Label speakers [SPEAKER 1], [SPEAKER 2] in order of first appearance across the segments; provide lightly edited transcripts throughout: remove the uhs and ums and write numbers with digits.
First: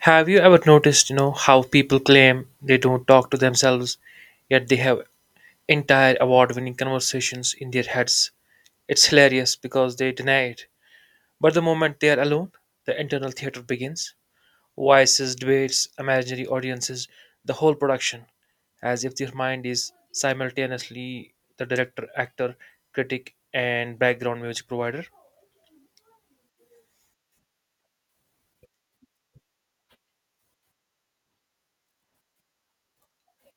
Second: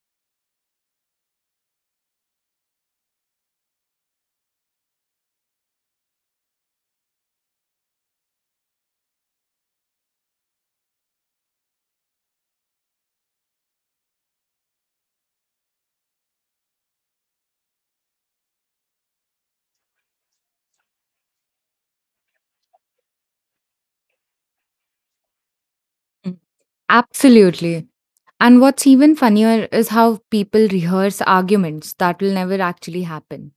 [SPEAKER 1] Have you ever noticed, how people claim they don't talk to themselves, yet they have entire award-winning conversations in their heads? It's hilarious because they deny it. But the moment they are alone, the internal theater begins. Voices, debates, imaginary audiences, the whole production, as if their mind is simultaneously the director, actor, critic, and background music provider.
[SPEAKER 2] Mm. Absolutely. And what's even funnier is how people rehearse arguments that will never actually happen.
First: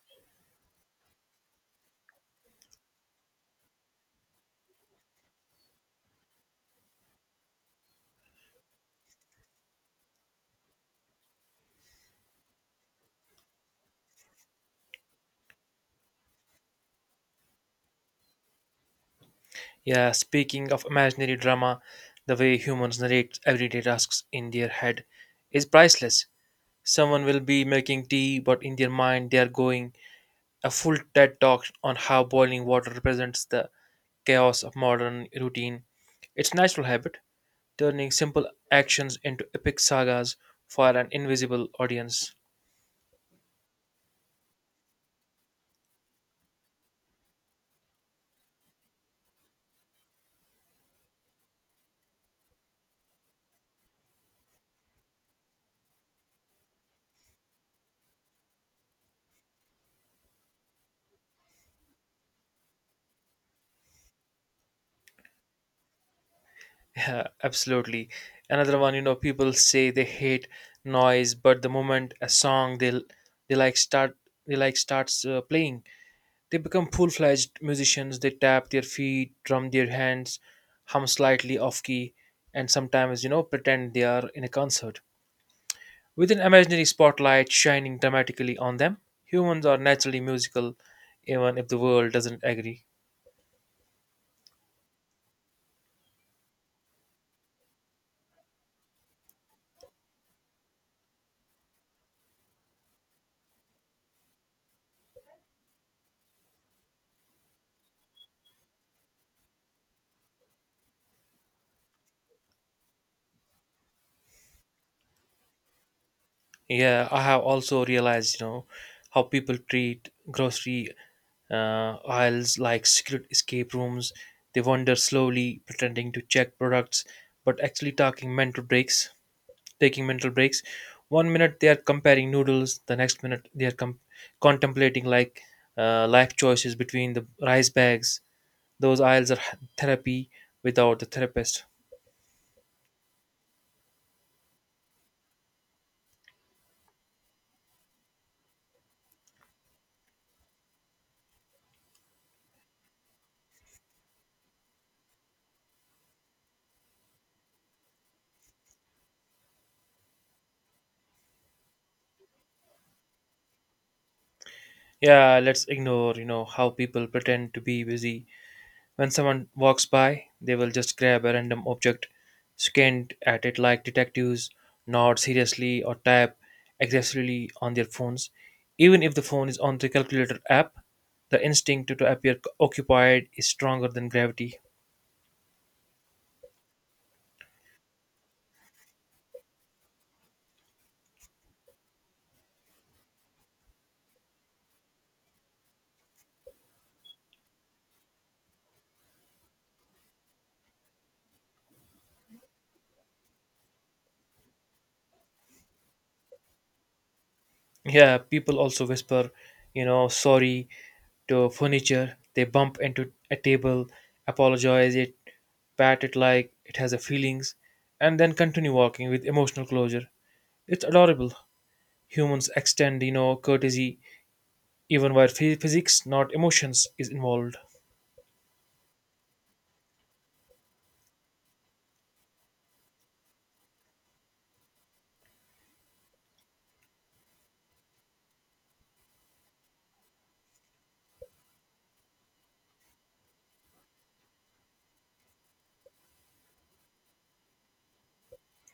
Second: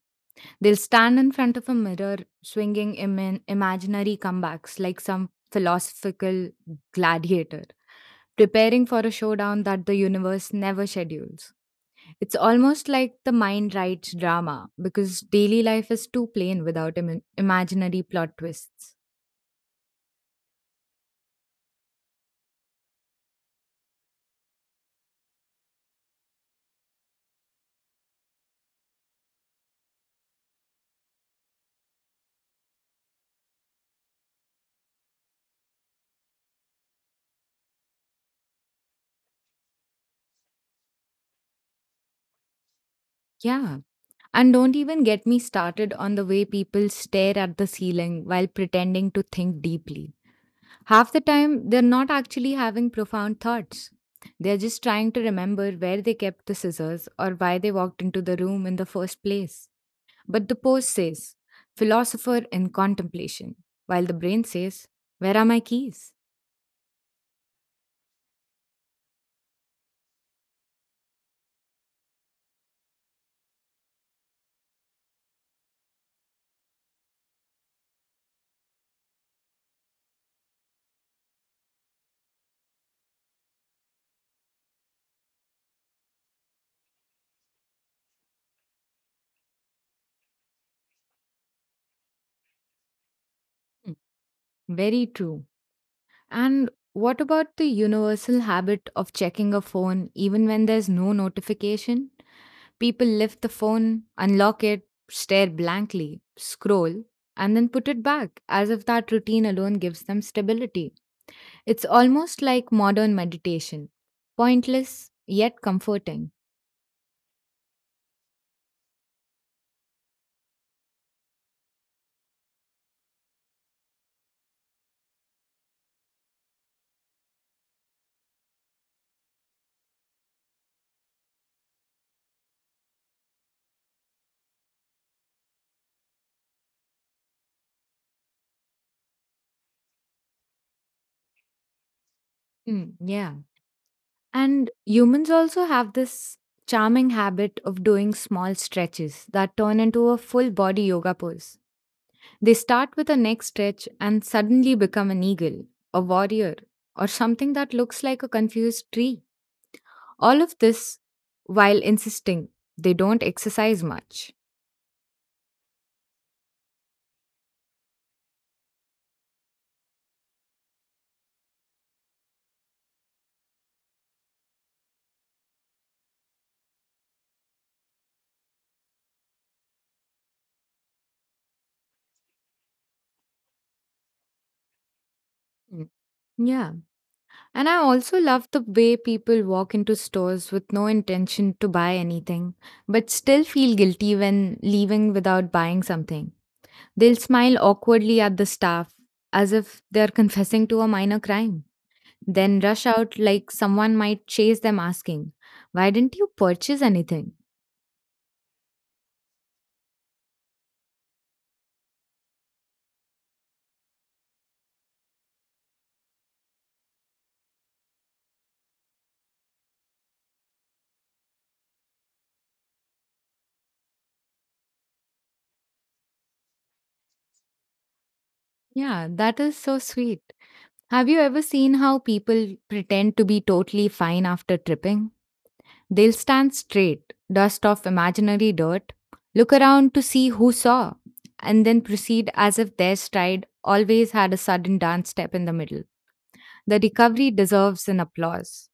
[SPEAKER 2] They'll stand in front of a mirror, swinging imaginary comebacks like some philosophical gladiator, preparing for a showdown that the universe never schedules. It's almost like the mind writes drama because daily life is too plain without imaginary plot twists.
[SPEAKER 1] Yeah, speaking of imaginary drama, the way humans narrate everyday tasks in their head is priceless. Someone will be making tea, but in their mind they are going a full TED talk on how boiling water represents the chaos of modern routine. It's natural habit, turning simple actions into epic sagas for an invisible audience.
[SPEAKER 2] Yeah. And don't even get me started on the way people stare at the ceiling while pretending to think deeply. Half the time, they're not actually having profound thoughts. They're just trying to remember where they kept the scissors or why they walked into the room in the first place. But the post says, philosopher in contemplation, while the brain says, where are my keys?
[SPEAKER 1] Yeah, absolutely. Another one, people say they hate noise, but the moment a song they like start they like starts playing, they become full-fledged musicians. They tap their feet, drum their hands, hum slightly off key, and sometimes, pretend they are in a concert. With an imaginary spotlight shining dramatically on them, humans are naturally musical, even if the world doesn't agree.
[SPEAKER 2] Hmm. Very true. And what about the universal habit of checking a phone even when there's no notification? People lift the phone, unlock it, stare blankly, scroll, and then put it back, as if that routine alone gives them stability. It's almost like modern meditation, pointless, yet comforting.
[SPEAKER 1] Yeah, I have also realized, how people treat grocery aisles like secret escape rooms. They wander slowly, pretending to check products, but actually talking mental breaks, taking mental breaks. One minute they are comparing noodles, the next minute they are contemplating, like life choices between the rice bags. Those aisles are therapy without the therapist.
[SPEAKER 2] Hmm, yeah. And humans also have this charming habit of doing small stretches that turn into a full body yoga pose. They start with a neck stretch and suddenly become an eagle, a warrior, or something that looks like a confused tree. All of this while insisting they don't exercise much.
[SPEAKER 1] Yeah, let's ignore, how people pretend to be busy. When someone walks by, they will just grab a random object, squint at it like detectives, nod seriously, or tap aggressively on their phones. Even if the phone is on the calculator app, the instinct to appear occupied is stronger than gravity.
[SPEAKER 2] Mm. Yeah. And I also love the way people walk into stores with no intention to buy anything, but still feel guilty when leaving without buying something. They'll smile awkwardly at the staff as if they're confessing to a minor crime, then rush out like someone might chase them asking, why didn't you purchase anything?
[SPEAKER 1] Yeah, people also whisper, sorry to furniture. They bump into a table, apologize it, pat it like it has a feelings, and then continue walking with emotional closure. It's adorable. Humans extend, courtesy even where physics, not emotions, is involved.
[SPEAKER 2] Yeah, that is so sweet. Have you ever seen how people pretend to be totally fine after tripping? They'll stand straight, dust off imaginary dirt, look around to see who saw, and then proceed as if their stride always had a sudden dance step in the middle. The recovery deserves an applause.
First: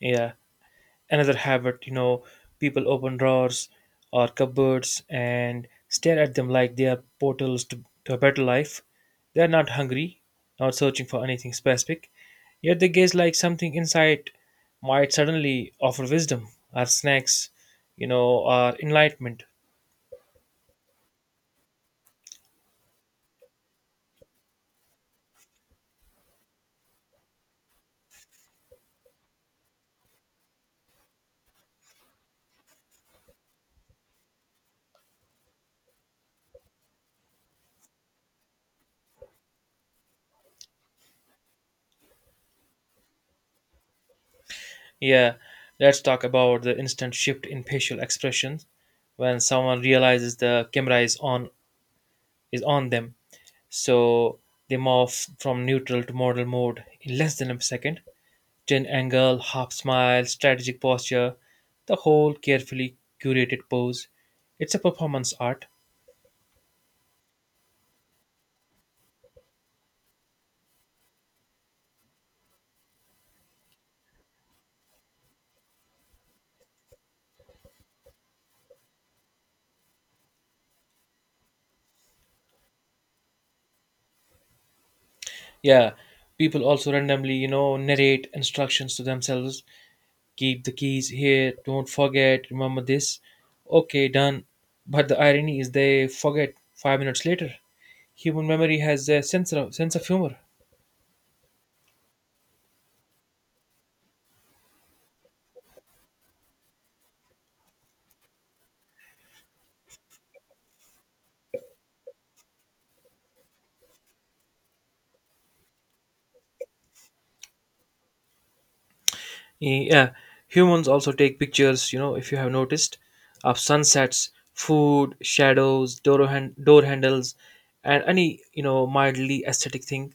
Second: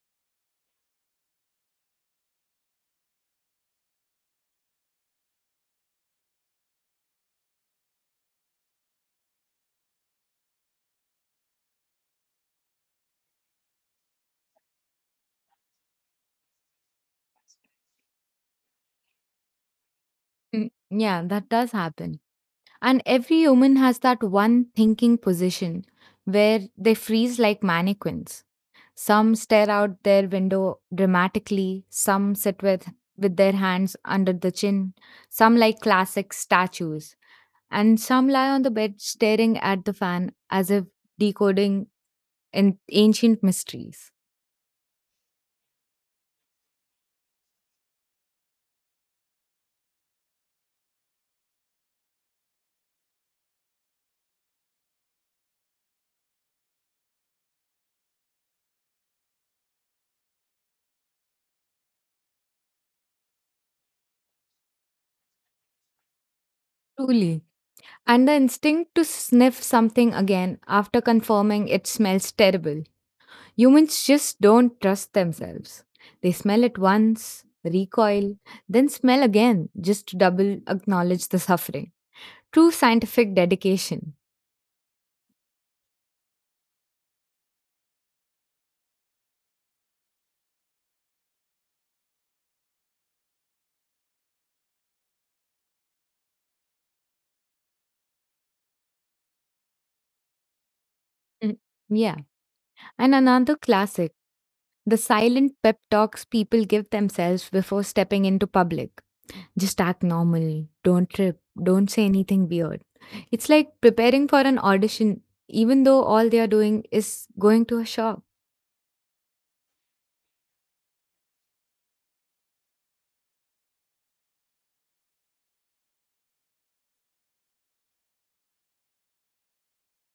[SPEAKER 1] Yeah, another habit, people open drawers or cupboards and stare at them like they are to a better life. They are not hungry, not searching for anything specific, yet they gaze like something inside might suddenly offer wisdom or snacks, or enlightenment.
[SPEAKER 2] Mm, yeah, that does happen. And every human has that one thinking position where they freeze like mannequins. Some stare out their window dramatically, some with their hands under the chin, some like classic statues, and some lie on the bed staring at the fan as if decoding in ancient mysteries.
[SPEAKER 1] Yeah, let's talk about the instant shift in facial expressions when someone realizes the camera is on them. So they morph from neutral to model mode in less than a second. Chin angle, half smile, strategic posture, the whole carefully curated pose. It's a performance art.
[SPEAKER 2] Truly. And the instinct to sniff something again after confirming it smells terrible. Humans just don't trust themselves. They smell it once, recoil, then smell again just to double acknowledge the suffering. True scientific dedication.
[SPEAKER 1] Yeah, people also randomly, narrate instructions to themselves. Keep the keys here, don't forget, remember this, okay, done. But the irony is they forget 5 minutes later. Human memory has a sense of humor.
[SPEAKER 2] Mhm. Yeah. And another classic, the silent pep talks people give themselves before stepping into public. Just act normal, don't trip, don't say anything weird. It's like preparing for an audition, even though all they are doing is going to a shop.
[SPEAKER 1] Yeah, humans also take pictures, if you have noticed, of sunsets, food, shadows, door, hand, door handles, and any, mildly aesthetic thing,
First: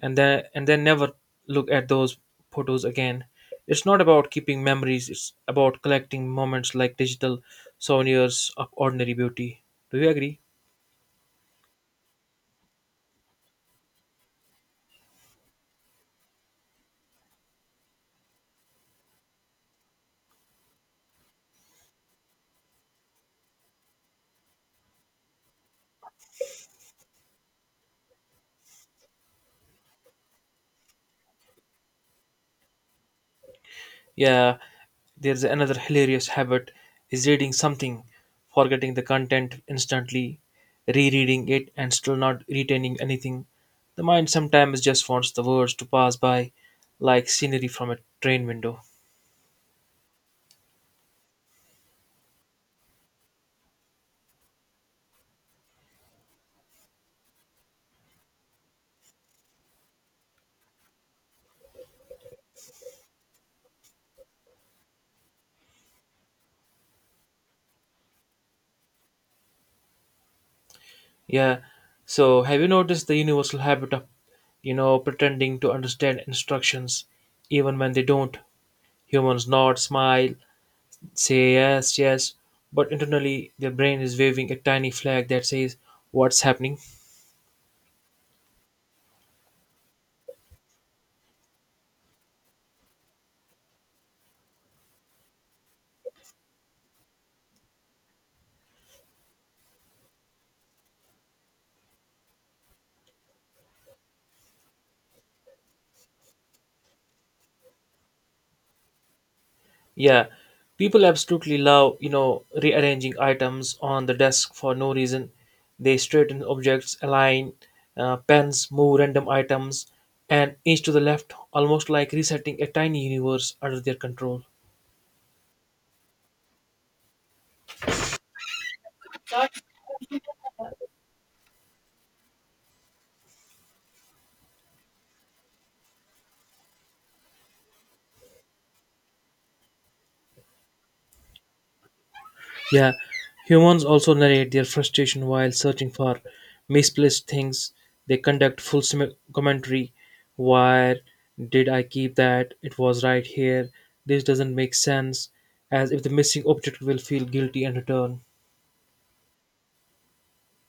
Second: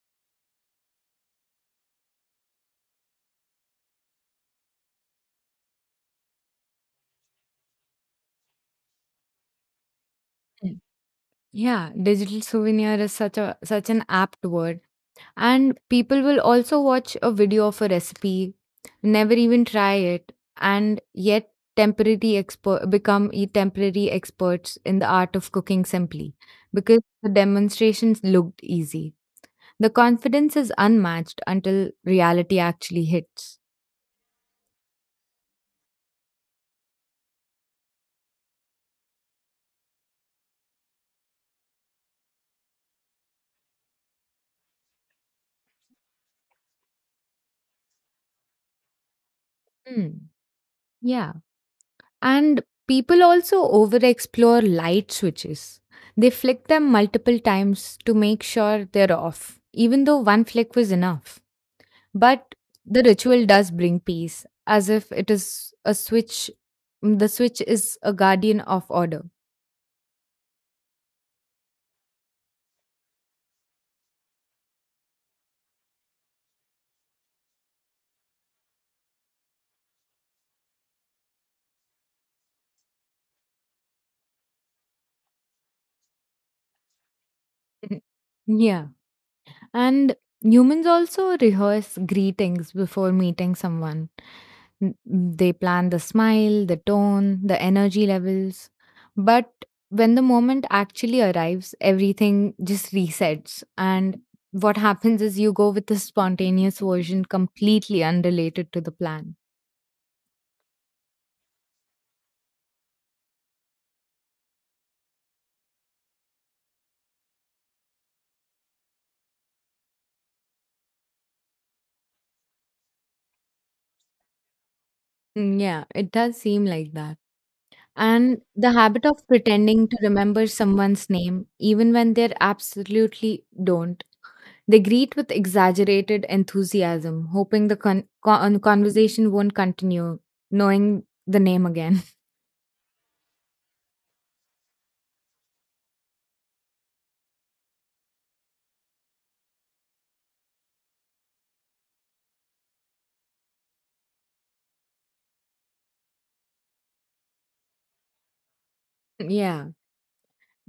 [SPEAKER 1] and then never look at those photos again. It's not about keeping memories, it's about collecting moments like digital souvenirs of ordinary beauty. Do you agree?
[SPEAKER 2] Mm. Yeah, digital souvenir is such a such an apt word. And people will also watch a video of a recipe, never even try it, and yet temporary experts in the art of cooking simply because the demonstrations looked easy. The confidence is unmatched until reality actually hits.
[SPEAKER 1] Yeah, there's another hilarious habit is reading something, forgetting the content instantly, rereading it and still not retaining anything. The mind sometimes just wants the words to pass by like scenery from a train window.
[SPEAKER 2] Hmm. Yeah. And people also overexplore light switches. They flick them multiple times to make sure they're off, even though one flick was enough. But the ritual does bring peace, as if it is a switch. The switch is a guardian of order.
[SPEAKER 1] Yeah. So have you noticed the universal habit of, pretending to understand instructions even when they don't? Humans nod, smile, say yes, yes, but internally their brain is waving a tiny flag that says what's happening.
[SPEAKER 2] Yeah. And humans also rehearse greetings before meeting someone. N- They plan the smile, the tone, the energy levels. But when the moment actually arrives, everything just resets. And what happens is you go with a spontaneous version completely unrelated to the plan.
[SPEAKER 1] Yeah, people absolutely love, rearranging items on the desk for no reason. They straighten objects, align pens, move random items an inch to the left, almost like resetting a tiny universe under their control.
[SPEAKER 2] Mm, yeah, it does seem like that. And the habit of pretending to remember someone's name, even when they absolutely don't. They greet with exaggerated enthusiasm, hoping the conversation won't continue, knowing the name again.
[SPEAKER 1] Yeah, humans also narrate their frustration while searching for misplaced things. They conduct full commentary. Why did I keep that? It was right here. This doesn't make sense. As if the missing object will feel guilty and return.
[SPEAKER 2] yeah.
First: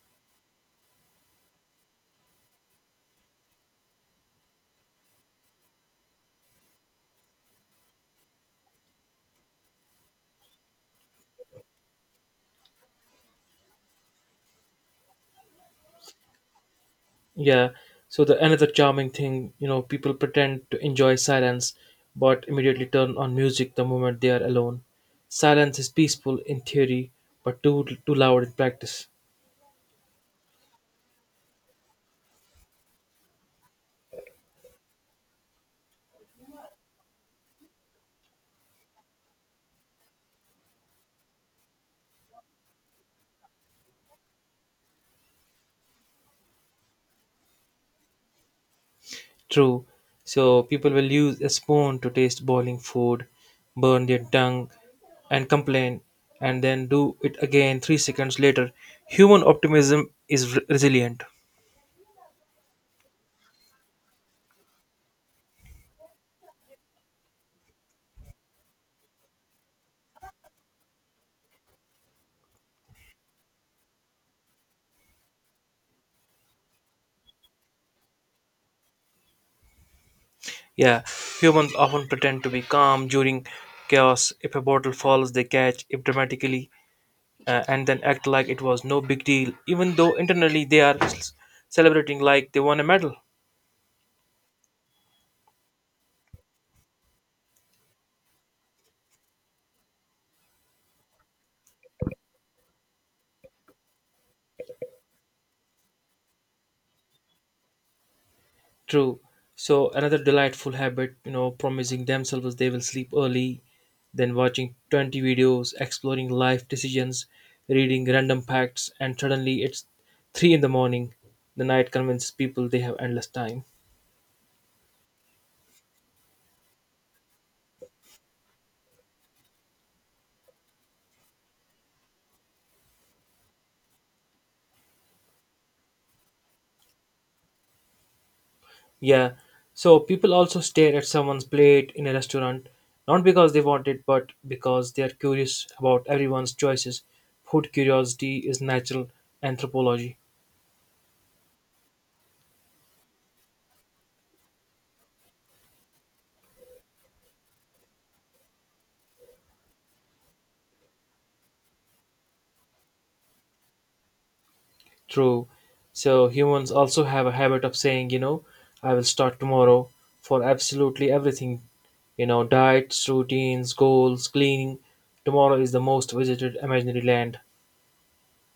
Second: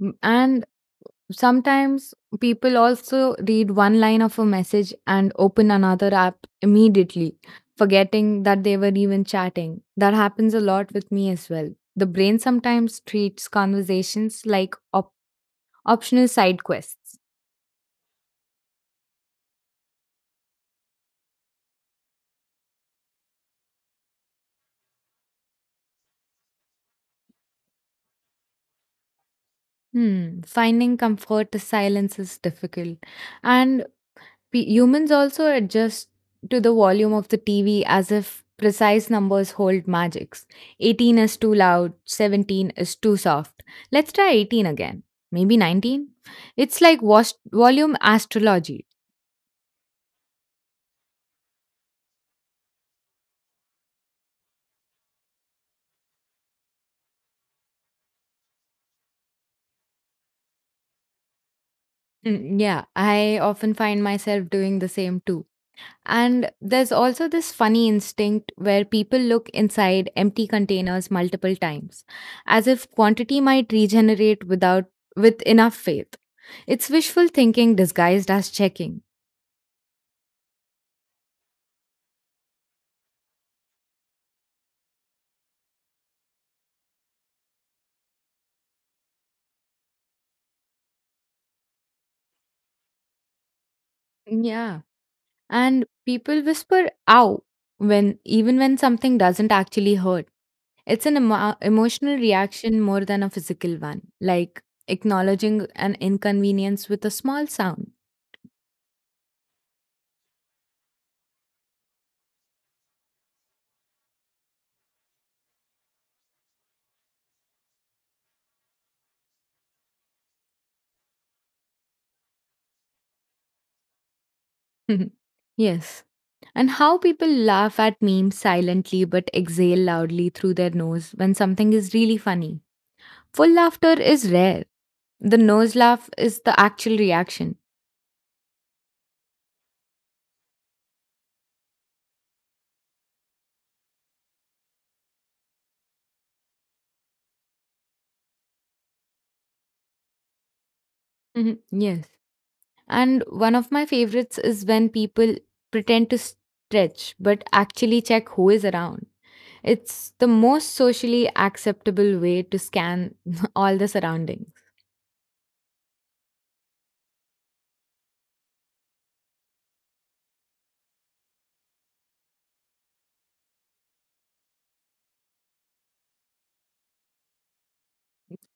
[SPEAKER 2] And sometimes people also read one line of a message and open another app immediately, forgetting that they were even chatting. That happens a lot with me as well. The brain sometimes treats conversations like optional side quests.
[SPEAKER 1] Yeah. So the another charming thing, people pretend to enjoy silence, but immediately turn on music the moment they are alone. Silence is peaceful in theory, but too loud in practice.
[SPEAKER 2] Hmm, finding comfort to silence is difficult. And humans also adjust to the volume of the TV as if precise numbers hold magics. 18 is too loud, 17 is too soft. Let's try 18 again. Maybe 19? It's like volume astrology.
[SPEAKER 1] True. So people will use a spoon to taste boiling food, burn their tongue, and complain, and then do it again 3 seconds later. Human optimism is resilient.
[SPEAKER 2] Mm, yeah, I often find myself doing the same too. And there's also this funny instinct where people look inside empty containers multiple times, as if quantity might regenerate without with enough faith. It's wishful thinking disguised as checking.
[SPEAKER 1] Yeah, humans often pretend to be calm during chaos. If a bottle falls, they catch it dramatically and then act like it was no big deal, even though internally they are celebrating like they won a medal.
[SPEAKER 2] Yeah. And people whisper ow when even when something doesn't actually hurt. It's an emotional reaction more than a physical one, like acknowledging an inconvenience with a small sound.
[SPEAKER 1] True. So another delightful habit, promising themselves they will sleep early, then watching 20 videos, exploring life decisions, reading random facts, and suddenly it's 3 in the morning. The night convinces people they have endless time.
[SPEAKER 2] Mhm. Yes. And how people laugh at memes silently but exhale loudly through their nose when something is really funny. Full laughter is rare. The nose laugh is the actual reaction.
[SPEAKER 1] Yeah. So people also stare at someone's plate in a restaurant, not because they want it, but because they are curious about everyone's choices. Food curiosity is natural anthropology.
[SPEAKER 2] Mhm. Yes. And one of my favorites is when people pretend to stretch but actually check who is around. It's the most socially acceptable way to scan all the surroundings.
[SPEAKER 1] True. So humans also have a habit of saying, I will start tomorrow for absolutely everything. You know, diets, routines, goals, cleaning. Tomorrow is the most visited imaginary land.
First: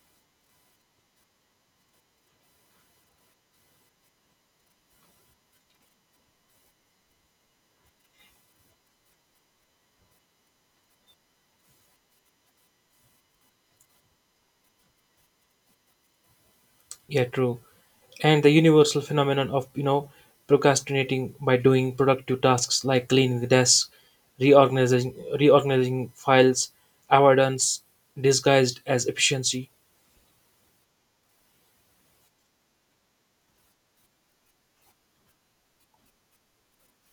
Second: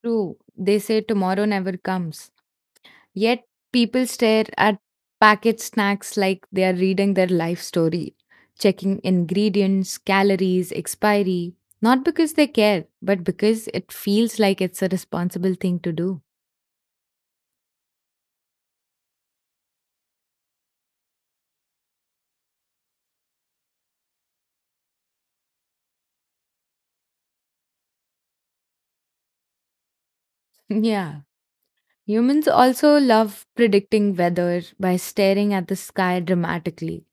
[SPEAKER 2] True. They say tomorrow never comes. Yet people stare at packet snacks like they are reading their life story, checking ingredients, calories, expiry, not because they care, but because it feels like it's a responsible thing to do.
[SPEAKER 1] Yeah, true. And the universal phenomenon of, procrastinating by doing productive tasks like cleaning the desk, reorganizing reorganizing files, avoidance disguised as efficiency.
[SPEAKER 2] Yeah. Humans also love predicting weather by staring at the sky dramatically.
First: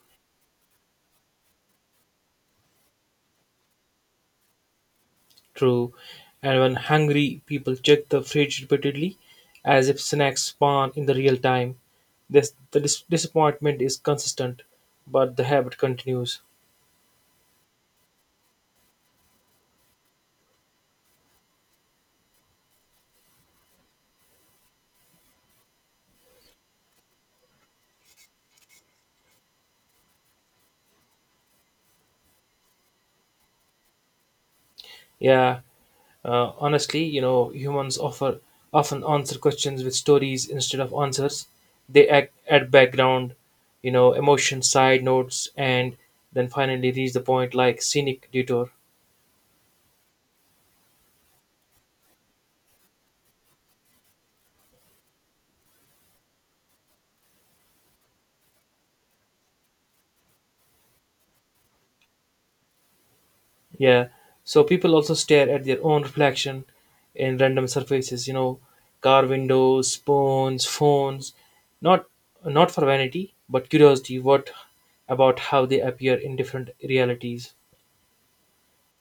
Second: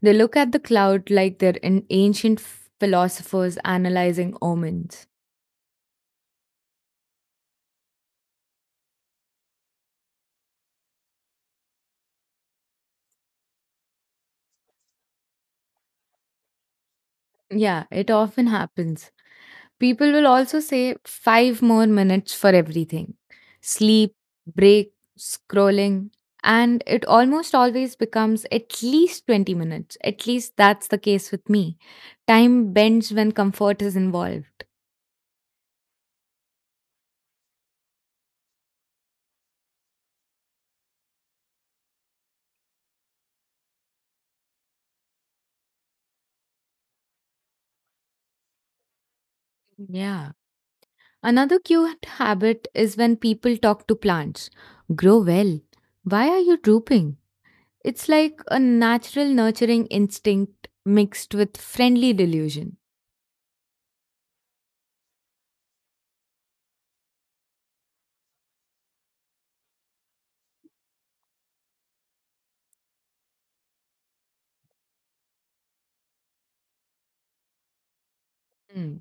[SPEAKER 2] They look at the cloud like they're an ancient philosophers analyzing omens.
[SPEAKER 1] True. And when hungry, people check the fridge repeatedly as if snacks spawn in the real time. The disappointment is consistent, but the habit continues.
[SPEAKER 2] Yeah, it often happens. People will also say 5 more minutes for everything, sleep, break, scrolling, and it almost always becomes at least 20 minutes. At least that's the case with me. Time bends when comfort is involved.
[SPEAKER 1] Yeah, honestly, humans offer often answer questions with stories instead of answers. They act, add background, emotion, side notes, and then finally reach the point like scenic detour.
[SPEAKER 2] Yeah. Another cute habit is when people talk to plants, grow well. Why are you drooping? It's like a natural nurturing instinct mixed with friendly delusion.
[SPEAKER 1] Yeah. So people also stare at their own reflection in random surfaces, car windows, spoons, phones. Not Not for vanity, but curiosity, what about how they appear in different realities.
[SPEAKER 2] Hmm.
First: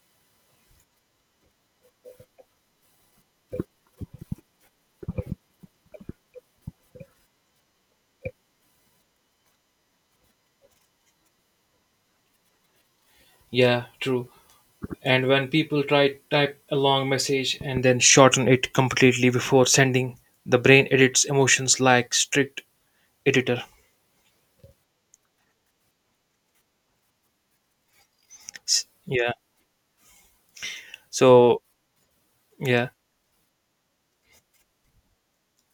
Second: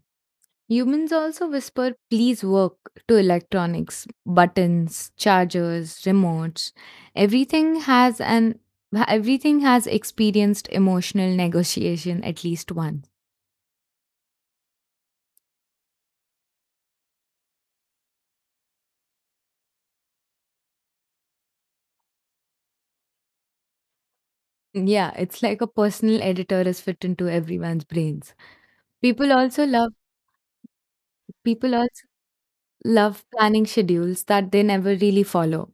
[SPEAKER 2] Humans also whisper, please work, to electronics, buttons, chargers, remotes. Everything has an Everything has experienced emotional negotiation at least once.
[SPEAKER 1] Yeah, true. And when people try type a long message and then shorten it completely before sending, the brain edits emotions like strict editor.
[SPEAKER 2] Yeah, it's like a personal editor is fit into everyone's brains. People
[SPEAKER 1] Yeah.
[SPEAKER 2] also love
[SPEAKER 1] So
[SPEAKER 2] People also
[SPEAKER 1] yeah,
[SPEAKER 2] love planning schedules that they never really follow.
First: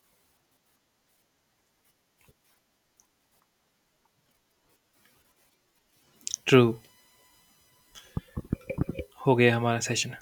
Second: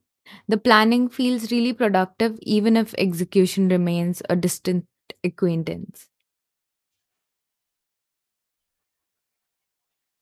[SPEAKER 2] The planning feels really productive even if execution remains a distant acquaintance.
[SPEAKER 1] true. हो गया हमारा session.